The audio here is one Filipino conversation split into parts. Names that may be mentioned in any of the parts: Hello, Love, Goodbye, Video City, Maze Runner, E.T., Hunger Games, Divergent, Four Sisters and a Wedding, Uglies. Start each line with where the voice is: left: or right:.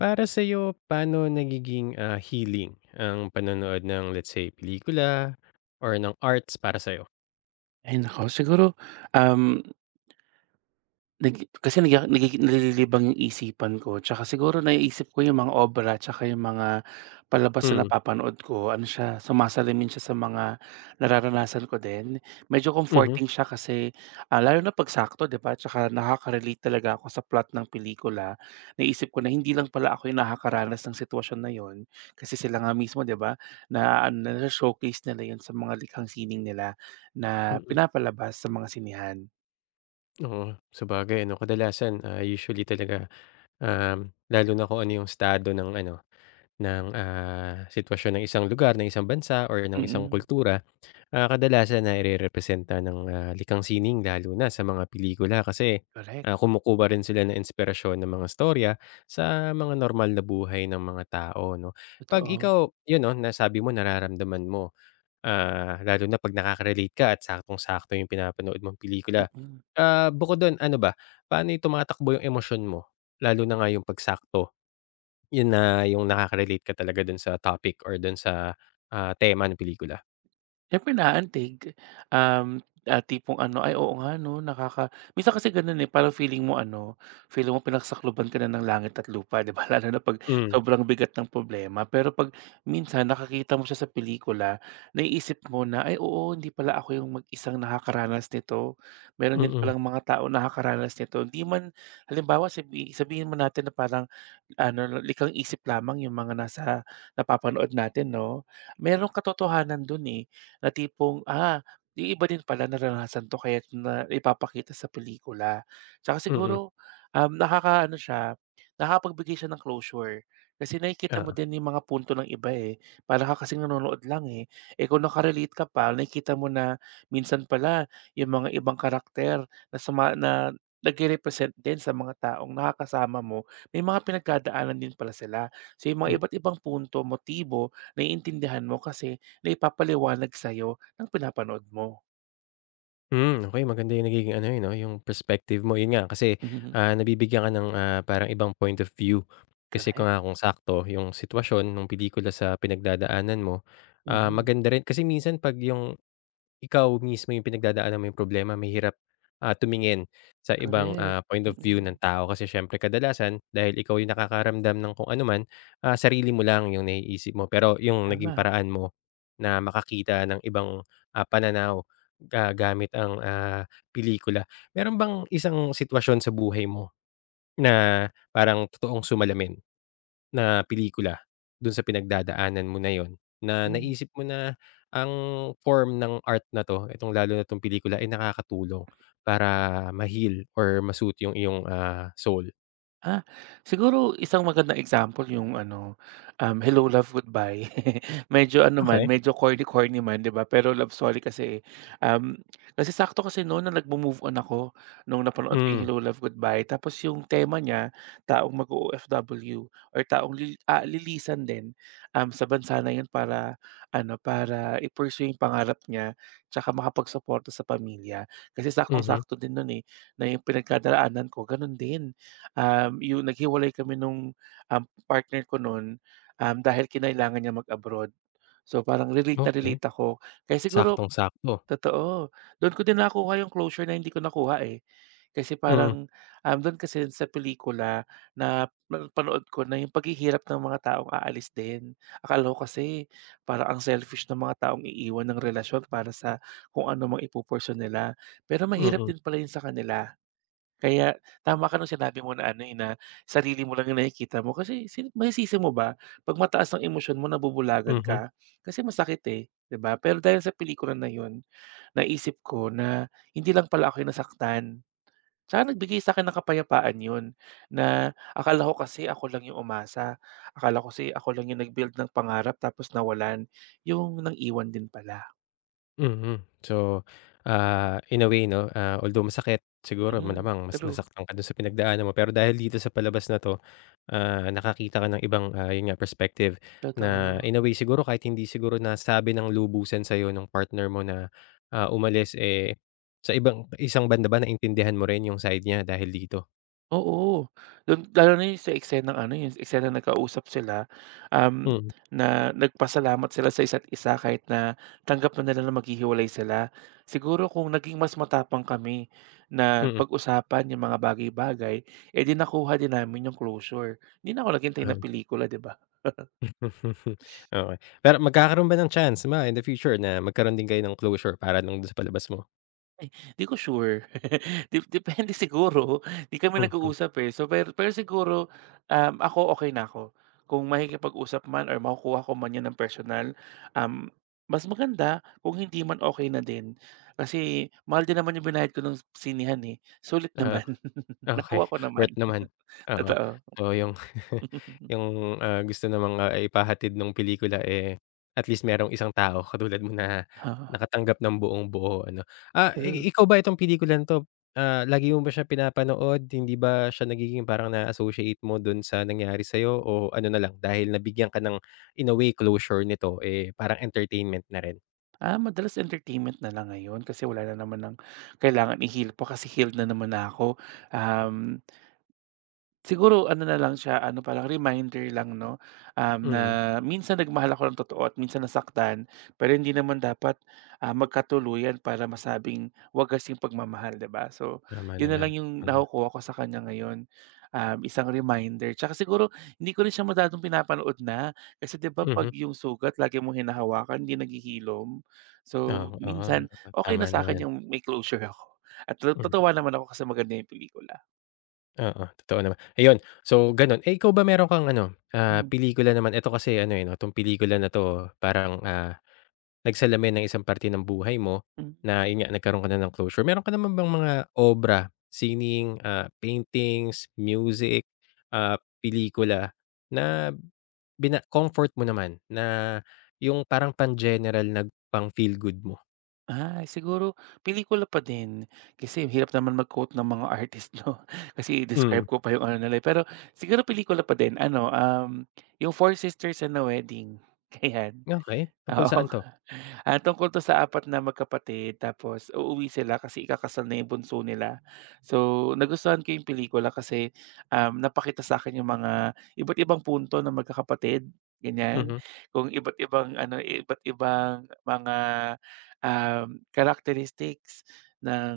left: Para sa'yo, paano nagiging healing ang panonood ng let's say pelikula or ng arts para sa'yo?
right: Ay naku, siguro, um, Nag kasi nag nagigi nalilibang yung isipan ko, tsaka siguro naiisip ko yung mga obra tsaka yung mga palabas na
left: Mm,
right: napapanood ko, ano siya, sumasalamin siya sa mga nararanasan ko din. Medyo
left: mhm,
right: comforting siya kasi, lalo na 'pag sakto, 'di ba, tsaka nakaka-relate talaga ako sa plot ng pelikula. Naisip ko na hindi lang pala ako yung nakakaranas ng sitwasyon na yun, kasi sila nga mismo, 'di ba, naaano, na nasho-showcase nila yun sa mga likhang sining nila na
left: mm.
right: pinapalabas sa mga sinehan.
left: Oo, sabagay ano, kadalasan, usually talaga, lalo na kung ano yung estado ng ano, ng, sitwasyon ng isang lugar, ng isang bansa or ng isang
right: Mm,
left: kultura. Kadalasan nairerepresenta ng, likhang sining lalo na sa mga pelikula kasi,
right: korek.
left: kumukuha rin sila ng inspirasyon ng mga storya sa mga normal na buhay ng mga tao 'no. 'Pag
right: Totoo,
left: ikaw 'yun 'no, nasabi mo nararamdaman mo, lalo na 'pag nakaka-relate ka at saktong-sakto 'yung pinapanood mong pelikula.
right: mm.
left: Bukod do'n ano ba, paano yung tumatakbo 'yung emosyon mo? Lalo na nga 'yung 'pag sakto, 'yun na 'yung nakaka-relate ka talaga do'n sa topic or do'n sa, tema ng pelikula.
right: Siyempre naaantig, um, tipong ano, "Ay oo nga 'no," minsan kasi gano'n, eh, parang feeling mo ano, feeling mo pinagsakloban ka na ng langit at lupa, 'di ba, lalo na 'pag
left: Hmm,
right: sobrang bigat ng problema. Pero 'pag minsan nakakita mo siya sa pelikula, naiisip mo na, "Ay oo, hindi pala ako yung mag-isang nakakaranas nito. Meron din
left: mm,
right: palang mga tao nakakaranas nito." Hindi man halimbawa sabihin mo natin na parang ano, likang isip lamang yung mga nasa napapanood natin, 'no. Merong katotohanan dun, eh, na tipong, yung iba din pala naranasan 'to kaya na ipapakita sa pelikula. Tsaka
left: mm.
right: siguro, ano siya, nakakapagbigay siya ng closure. Kasi nakikita mo
left: Oo,
right: din yung mga punto ng iba, eh. Para ka kasing nanonood lang, eh. Eh, kung naka-relate ka pa, nakikita mo na minsan pala yung mga ibang karakter na suma na nagre-represent din sa mga taong nakakasama mo, may mga pinagdadaanan din pala sila. So yung
left: hmm.
right: mga iba't ibang punto, motibo, naiintindihan mo kasi naipapaliwanag sa'yo ng pinapanood mo.
left: Hmm, okey, maganda yung nagiging ano, eh, 'no, yung perspective mo. Yun nga kasi,
right: Mhm.
left: nabibigyan ka ng, parang ibang point of view. Kasi kung
right: Correct.
left: nga kung sakto yung sitwasyon nung pelikula sa pinagdadaanan mo,
right: Mhm.
left: maganda rin kasi minsan 'pag yung ikaw mismo yung pinagdadaanan mo yung problema mahirap, tumingin sa ibang,
right: Correct.
left: point of view ng
right: Mm.
left: tao kasi siyempre kadalasan dahil ikaw yung nakakaramdam ng kung anuman, sarili mo lang yung naiisip mo. Pero yung naging
right: Tama.
left: paraan mo na makakita ng ibang, pananaw gamit ang, pelikula. Meron bang isang sitwasyon sa buhay mo na parang totoong sumalamin? Na pelikula dun sa pinagdadaanan mo na yon, na
right: Hmm.
left: naisip mo na ang form ng art na 'to, itong lalo na 'tong pelikula ay nakakatulong para ma-heal or ma-soothe yung iyong, soul.
right: Ah, siguro isang magandang example yung ano, Hello, Love, Goodbye. Medyo ano man,
left: Okey.
right: medyo corny-corny man, 'di ba? Pero love story kasi, eh. Um, Kasi sakto kasi noon na nagmo-move on ako nung napanood ko yung
left: Hmm,
right: Hello, Love, Goodbye. Tapos yung tema niya, taong mag-o-OFW or taong lilisan din, sa bansa na 'yon para ano, para i-pursue yung pangarap niya tsaka makapagsuporta sa pamilya. Kasi
left: mhm,
right: saktong-sakto din no'n, eh, na yung pinagkadaraanan ko gano'n din. Yung naghiwalay kami nung, um, partner ko nun, dahil kinailangan niya mag-abroad. So, parang relate na
left: okey.
right: relate ako. Kaya siguro
left: Saktong-sakto.
right: totoo, dun ko din nakuha yung closure na hindi ko nakuha, eh. Kasi
left: Mm,
right: parang, dun kasi sa pelikula na napanood ko na yung paghihirap ng mga taong aalis din. Akala ko kasi parang ang selfish ng mga taong iiwan ng relasyon para sa kung ano mang ipupursue nila, pero mahirap
left: mm,
right: din pala yun sa kanila. Kaya tama ka nung sinabi mo na ano, eh, na sarili mo lang yung nakikita mo kasi sino masisisi mo ba 'pag mataas ang emosyon mo, nabubulagan
left: mhm.
right: ka? Kasi masakit, eh, 'di ba? Pero dahil sa pelikula na yun, naisip ko na hindi lang pala ako yung nasaktan. Tsaka nagbigay sa'kin ng kapayapaan yun, na akala ko kasi ako lang yung umasa, akala ko kasi ako lang yung nag-build ng pangarap tapos nawalan, yung nang-iwan din pala.
left: Mm. So, in a way 'no, although masakit siguro,
right: Mhm,
left: malamang mas
right: true,
left: nasaktan ka dun sa pinagdaanan mo, pero dahil dito sa palabas na 'to, nakakita ka ng ibang, yun nga, perspective na
right: totoo.
left: in a way, siguro kahit hindi siguro nasabi ng lubusan sa'yo ng partner mo na, umalis, eh, sa ibang isang banda ba naintindihan mo rin yung side niya dahil dito?
right: Oo, lalo na yung sa eksenang ano, yung eksenang nagkausap sila, um,
left: Mm,
right: na nagpasalamat sila sa isa't isa kahit na tanggap na nila na maghihiwalay sila. Siguro kung naging mas matapang kami na
left: mm,
right: pag-usapan yung mga bagay-bagay, eh, di nakuha din namin yung closure. Hindi na ako naghintay
left: oo.
right: ng
left: Okey.
right: pelikula, 'di ba?
left: Pero magkakaroon ba ng chance ma in the future na magkaroon din kayo ng closure para nung sa palabas mo?
right: Di ko sure. Depende siguro, di kami
left: Mhm.
right: nag-uusap, eh. So, pero pero siguro, ako okay na ako. Kung makikipag-usap man or makukuha ko man 'yan ng personal, um, mas maganda, kung hindi man okay na din. Kasi mahal din naman yung binayad ko ng sinihan, eh. Sulit naman.
left: Okey,
right: Nakuha ko naman.
left: worth naman, oo.
right: Totoo.
left: So yung yung, gusto namang, ipahatid nung pelikula, eh, at least merong isang tao katulad mo na
right: Oo,
left: nakatanggap ng buong-buo ano. I
right: true.
left: ikaw ba itong pelikulang 'to, lagi mo ba siya pinapanood? Hindi ba siya nagiging parang na-associate mo dun sa nangyari sa'yo o ano na lang dahil nabigyan ka ng in a way closure nito, eh, parang entertainment na rin?
right: Madalas entertainment na lang ngayon kasi wala na naman ng kailangan i-heal pa, kasi healed na naman na ako. Um Siguro ano na lang siya, ano pa lang, reminder lang, 'no, na
left: Mm,
right: minsan nagmahal ako ng totoo at minsan nasaktan, pero hindi naman dapat, magkatuluyan para masabing wagas yung pagmamahal, 'di ba? So,
left: tama
right: yun na
left: naman,
right: lang yung
left: oo.
right: nakukuha ko sa kanya ngayon, isang reminder. Tsaka siguro hindi ko rin siya masyadong pinapanood na, kasi 'di ba
left: Mhm,
right: 'pag yung sugat lagi mong hinahawakan, hindi naghihilom. So,
left: oo, oo,
right: minsan okay
left: tama
right: na sa
left: naman,
right: akin yung may closure ako at
left: hmm.
right: natutuwa naman ako kasi maganda yung pelikula.
left: Oo, totoo naman. Ayun, so gano'n. Eh, ikaw ba meron kang ano,
right: Hmm,
left: pelikula naman ito kasi ano, eh, 'no, 'tong pelikula na 'to parang, nagsalamin ng isang parte ng buhay mo
right: hmm.
left: na yun nga, nagkaroon ka na ng closure. Meron ka naman bang mga obra, singing, paintings, music, ah, pelikula na bina comfort mo naman, na yung parang pan-general na pang-feel good mo?
right: Siguro pelikula pa din. Kasi hirap naman mag-quote ng mga artist, 'no, kasi
left: Hmm,
right: describe ko pa yung ano nila, eh. Pero siguro pelikula pa din ano, yung Four Sisters and a Wedding, kaya
left: okey. Tungkol
right: oo.
left: saan 'to?
right: Ah, tungkol 'to sa apat na magkapatid, tapos uuwi sila kasi ikakasal na yung bunso nila. So, nagustuhan ko yung pelikula kasi, napakita sa akin yung mga iba't ibang punto ng magkakapatid, ganyan.
left: Mhm,
right: Kung iba't ibang ano, iba't ibang mga, characteristics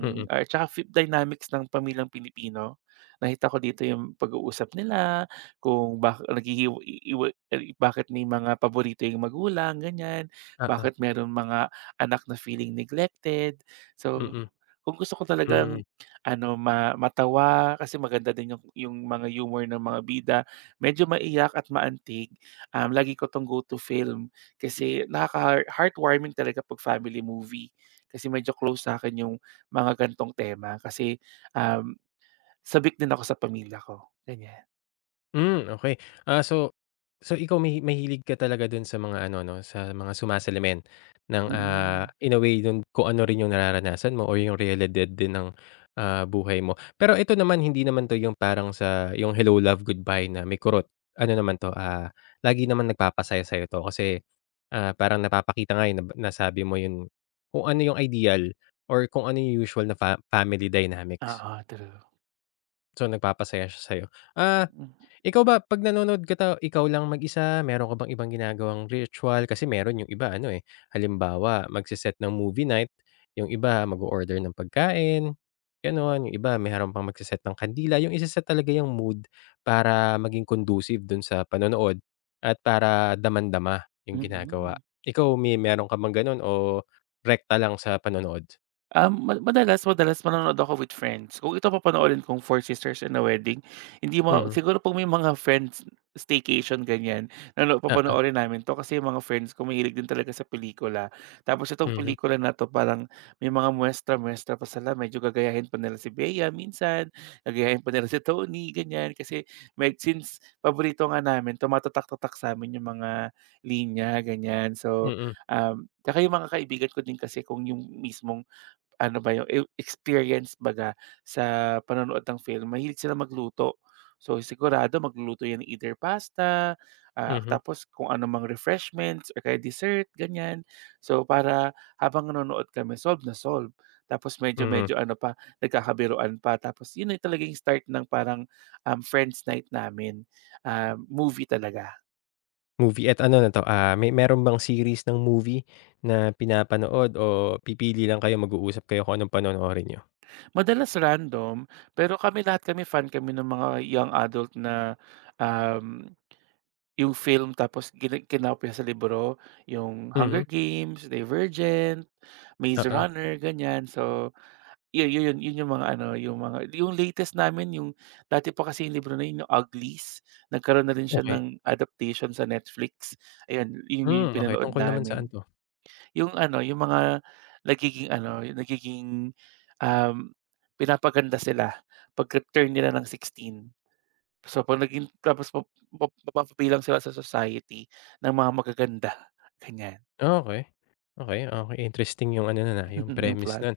left: mm.
right: or tsaka fi dynamics ng pamilyang Pilipino. Nakita ko dito yung pag-uusap nila, kung bak naghihiwa iwa ay bakit may mga paborito yung magulang, ganyan.
left: Oo,
right: Bakit merong mga anak na feeling neglected. So,
left: mm,
right: kung gusto ko talagang
left: hmm.
right: ano, matawa kasi maganda din yung mga humor ng mga bida, medyo maiyak at maantig, lagi ko 'tong go to film kasi nakaka heartwarming talaga 'pag family movie. Kasi medyo close sa akin yung mga gantong tema kasi, um, sabik din ako sa pamilya ko, ganyan.
left: Hmm, okay. Ah, so so ikaw, may mahilig ka talaga dun sa mga ano 'no, sa mga sumasalamin ng,
right: Mm. Mm.
left: in a way dun kung ano rin yung nararanasan mo or yung realidad din ng, buhay mo. Pero ito naman, hindi naman 'to yung parang sa yung Hello, Love, Goodbye na may kurot. Ano naman 'to, lagi naman nagpapasaya sa'yo 'to kasi, parang napapakita nga, eh, nasabi mo yun, kung ano yung ideal or kung ano yung usual na family dynamics.
right: Oo, true.
left: So, nagpapasaya siya sa'yo. Ah Ikaw ba 'pag nanonood ka ta ikaw lang mag-isa, meron ka bang ibang ginagawang ritual? Kasi meron yung iba ano, eh, halimbawa magse ng movie night, yung iba mag order ng pagkain, gano'n. Yung iba meron pang magse ng kandila, yung ise talaga yung mood para maging conducive dun sa panonood at para daman dama
right: Hmm,
left: yung ginagawa.
right: mm.
left: Ikaw, may meron ka bang gano'n o rekta lang sa panonood?
right: Madalas manonood ako with friends. Kung ito papanoorin kong Four Sisters and a Wedding, hindi mo
left: Mhm.
right: siguro kung may mga friends staycation ganyan, nano
left: Oo.
right: papanoorin namin 'to kasi yung mga friends ko mahilig din talaga sa pelikula. Tapos itong
left: Mhm.
right: pelikula na 'to parang may mga muwestra-muwestra pa sila, medyo gagayahin pa nila si Bea minsan, gagayahin pa nila si Tony, ganyan. Kasi med since paborito nga namin, tumatatak-tatak sa'min yung mga linya, ganyan. So,
left: Mm.
right: tsaka yung mga kaibigan ko din kasi kung yung mismong ano ba 'yung, ew experience baga sa panonood ng film, mahilig sila magluto. So, sigurado magluluto 'yan ng either pasta,
left: Mhm. Mhm.
right: tapos kung ano mang refreshments or kaya dessert, ganyan. So, para habang nanonood kami, solve na solve. Tapos
left: Mm.
right: medyo-medyo ano pa, nagkakabiruan pa. Tapos 'yun na talaga start ng parang, friends night namin, movie talaga.
left: Movie at ano na 'to, may meron bang series ng movie na pinapanood o pipili lang kayo, mag-uusap kayo kung anong panonoorin niyo?
right: Madalas random, pero kami, lahat kami fan kami ng mga young adult na, um Yung film tapos gina kinopya sa libro, yung
left: Mhm,
right: Hunger Games, Divergent, Maze
left: oo,
right: Runner, ganyan. So, yun yu yun yun yung mga ano, yung mga yung latest namin, yung dati pa kasi yung libro na yun, yung Uglies. Nagkaroon na rin siya
left: okey.
right: ng adaptation sa Netflix. Ayan, yun
left: Hmm,
right: yung
left: okey.
right: pinanood
left: Tungkol naman saan
right: namin.
left: 'to?
right: Yung ano, yung mga nagiging ano, yung nagiging, um, pinapaganda sila pag return nila ng 16. So 'pag naging tapos, map map mapapabilang sila sa society ng mga magaganda, ganyan.
left: Ah, okey. Okey, okey. Interesting yung ano nun, yung
right: Yung
left: premise
right: plot.
left: nun,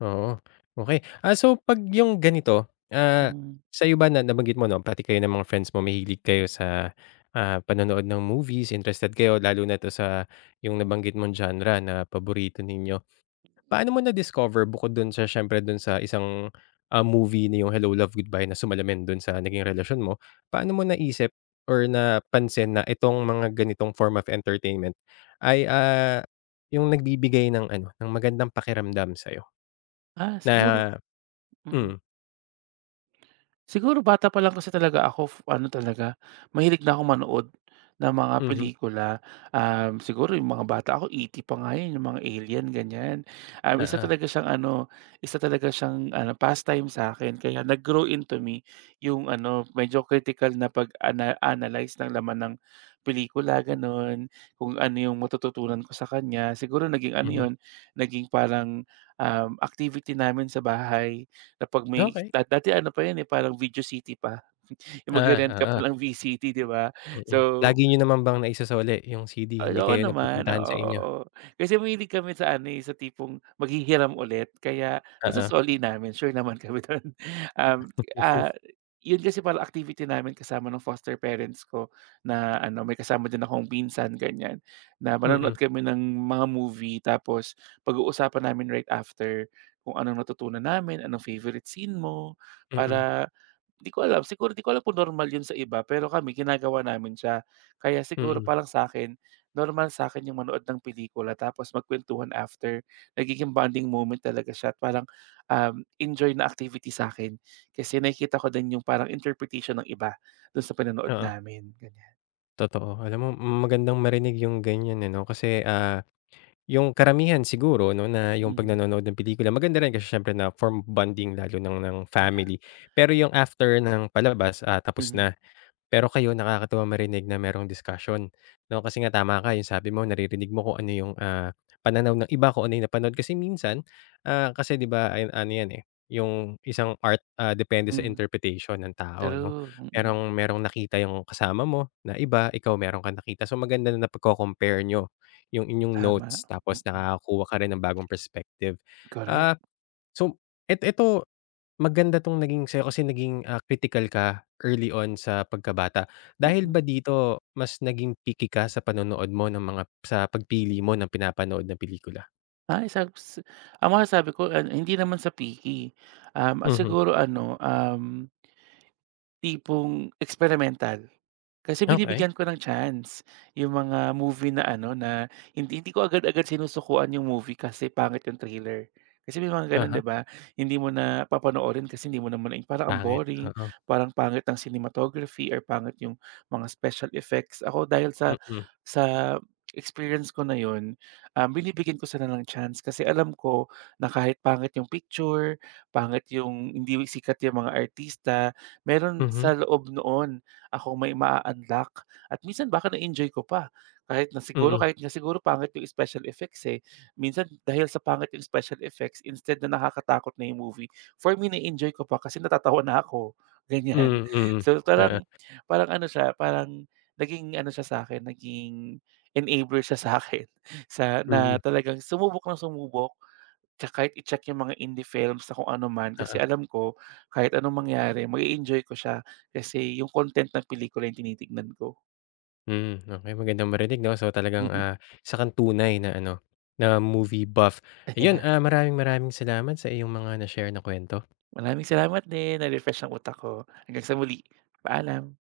left: oo, okey. So 'pag yung ganito, ah,
right: Mm.
left: sa'yo ba na nabanggit mo 'no, pati kayo ng mga friends mo, mahilig kayo sa, panonood ng movies, interested kayo lalo na 'to sa yung nabanggit mong genre na paborito ninyo. Paano mo na-discover bukod dun sa siyempre dun sa isang, movie na yung Hello, Love, Goodbye na sumalamin dun sa naging relasyon mo, paano mo naisip or napansin na itong mga ganitong form of entertainment ay, yung nagbibigay ng ano, ng magandang pakiramdam sa'yo
right: Ah, siguro,
left: na hmm,
right: mm. Siguro bata pa lang kasi talaga ako, ano talaga, mahilig na ako manood ng mga
left: mhm,
right: pelikula. Siguro yung mga bata ako E.T. pa nga yun, yung mga alien ganyan. Um, isa
left: oo,
right: talaga siyang ano, isa talaga siyang ano, pastime sa akin. Kaya nag-grow into me yung ano, medyo critical na pag analyze ng laman ng pelikula gano'n, kung ano yung matututunan ko sa kanya. Siguro naging ano
left: mhm,
right: yun, naging parang, activity namin sa bahay. Na 'pag may
left: okey.
right: dati ano pa yun, eh, parang Video City pa, yung
left: Ah,
right: magre-rent ka
left: oo,
right: pa ng VCT, 'di ba?
left: mm.
right: So,
left: Lagi niyo naman bang naisasole yung CD,
right: ay
left: hindi
right: oo
left: kayo
right: naman, oo,
left: napupuntahan sa
right: oo.
left: inyo?
right: Oo. Kasi mahilig kami sa ano, eh, sa tipong maghihiram ulit, kaya
left: Oo,
right: nasusoli namin, sure naman kami dun. Um, ah, yun kasi parang activity namin kasama ng foster parents ko na ano, may kasama din akong pinsan, ganyan, na
left: mm,
right: manonood kami ng mga movie tapos pag-uusapan namin right after, kung anong natutunan namin, anong favorite scene mo,
left: mm,
right: para di ko alam, siguro di ko alam kung normal yun sa iba, pero kami ginagawa namin siya. Kaya siguro
left: mm,
right: parang sa akin normal sa akin yung manood ng pelikula tapos magkuwentuhan after. Nagiging bonding moment talaga siya at parang, enjoy na activity sa akin kasi nakikita ko din yung parang interpretation ng iba dun sa pinanood
left: oo.
right: namin, ganyan.
left: Totoo. Alam mo, magandang marinig yung ganyan, eh, 'no, kasi, yung karamihan siguro 'no, na yung 'pag
right: Mm,
left: nanonood ng pelikula maganda rin kasi siyempre na form bonding, lalo ng
right: oo,
left: family. Pero yung after ng palabas, tapos
right: mm,
left: na. Pero kayo, nakakatuwang marinig na merong discussion, 'no? Kasi nga tama ka, yung sabi mo naririnig mo kung ano yung, pananaw ng iba, kung ano yung napanood. Kasi minsan, kasi 'di ba, ay ano yan, eh, yung isang art, depende sa
right: mm.
left: interpretation ng tao, 'no?
right: True, mm.
left: Merong merong nakita yung kasama mo na iba, ikaw meron kang nakita. So, maganda na napagko-compare niyo yung inyong
right: Tama,
left: notes tapos
right: mm.
left: nakakakuha ka rin ng bagong perspective.
right: Correct,
left: Ah, so eto. Maganda 'tong naging sa'yo kasi naging, kritikal ka early on sa pagkabata. Dahil
right: mm.
left: ba dito mas naging picky ka sa panonood mo ng mga sa pagpili mo ng pinapanood na pelikula?
right: Ay, ang masasabi ko, ano, hindi naman sa picky,
left: Mhm,
right: siguro ano, tipong experimental. Kasi
left: okey,
right: binibigyan ko ng chance yung mga movie na ano, na hindi hindi ko agad-agad sinusukuan yung movie kasi pangit yung trailer. Kasi may mga gano'n,
left: uh-huh.
right: 'di ba? Hindi mo na papanoorin kasi hindi mo naman, eh, parang ang
left: Pangit,
right: boring,
left: oo.
right: parang pangit ang cinematography or pangit yung mga special effects. Ako, dahil sa
left: Mm,
right: sa experience ko na yun, binibigyan ko sana ng chance kasi alam ko na kahit pangit yung picture, pangit yung hindi sikat yung mga artista, meron
left: mhm,
right: sa loob noon akong may ma unlock at minsan baka na-enjoy ko pa, kahit na siguro,
left: mm,
right: kahit nga siguro pangit yung special effects, eh. Minsan dahil sa pangit yung special effects, instead na nakakatakot na yung movie, for me na-enjoy ko pa kasi natatawa na ako, ganyan.
left: mm,
right: So
left: oo,
right: parang, ano siya, parang naging ano siya sa akin, naging enabler siya sa akin sa, na
left: mm,
right: talagang sumubok ng sumubok. Tsaka kahit i-check yung mga indie films na kung ano man
left: oo,
right: kasi alam ko kahit anong mangyari ma-e-enjoy ko siya, kasi yung content ng pelikula yung tinitignan ko.
left: hmm, okey, magandang marinig 'no. So talagang, isa kang tunay na ano, na movie buff. Ayun,
right: Ayan,
left: maraming maraming salamat sa iyong mga na-share na kuwento.
right: maraming salamat din, na-refresh ang utak ko. Hanggang sa muli, paalam.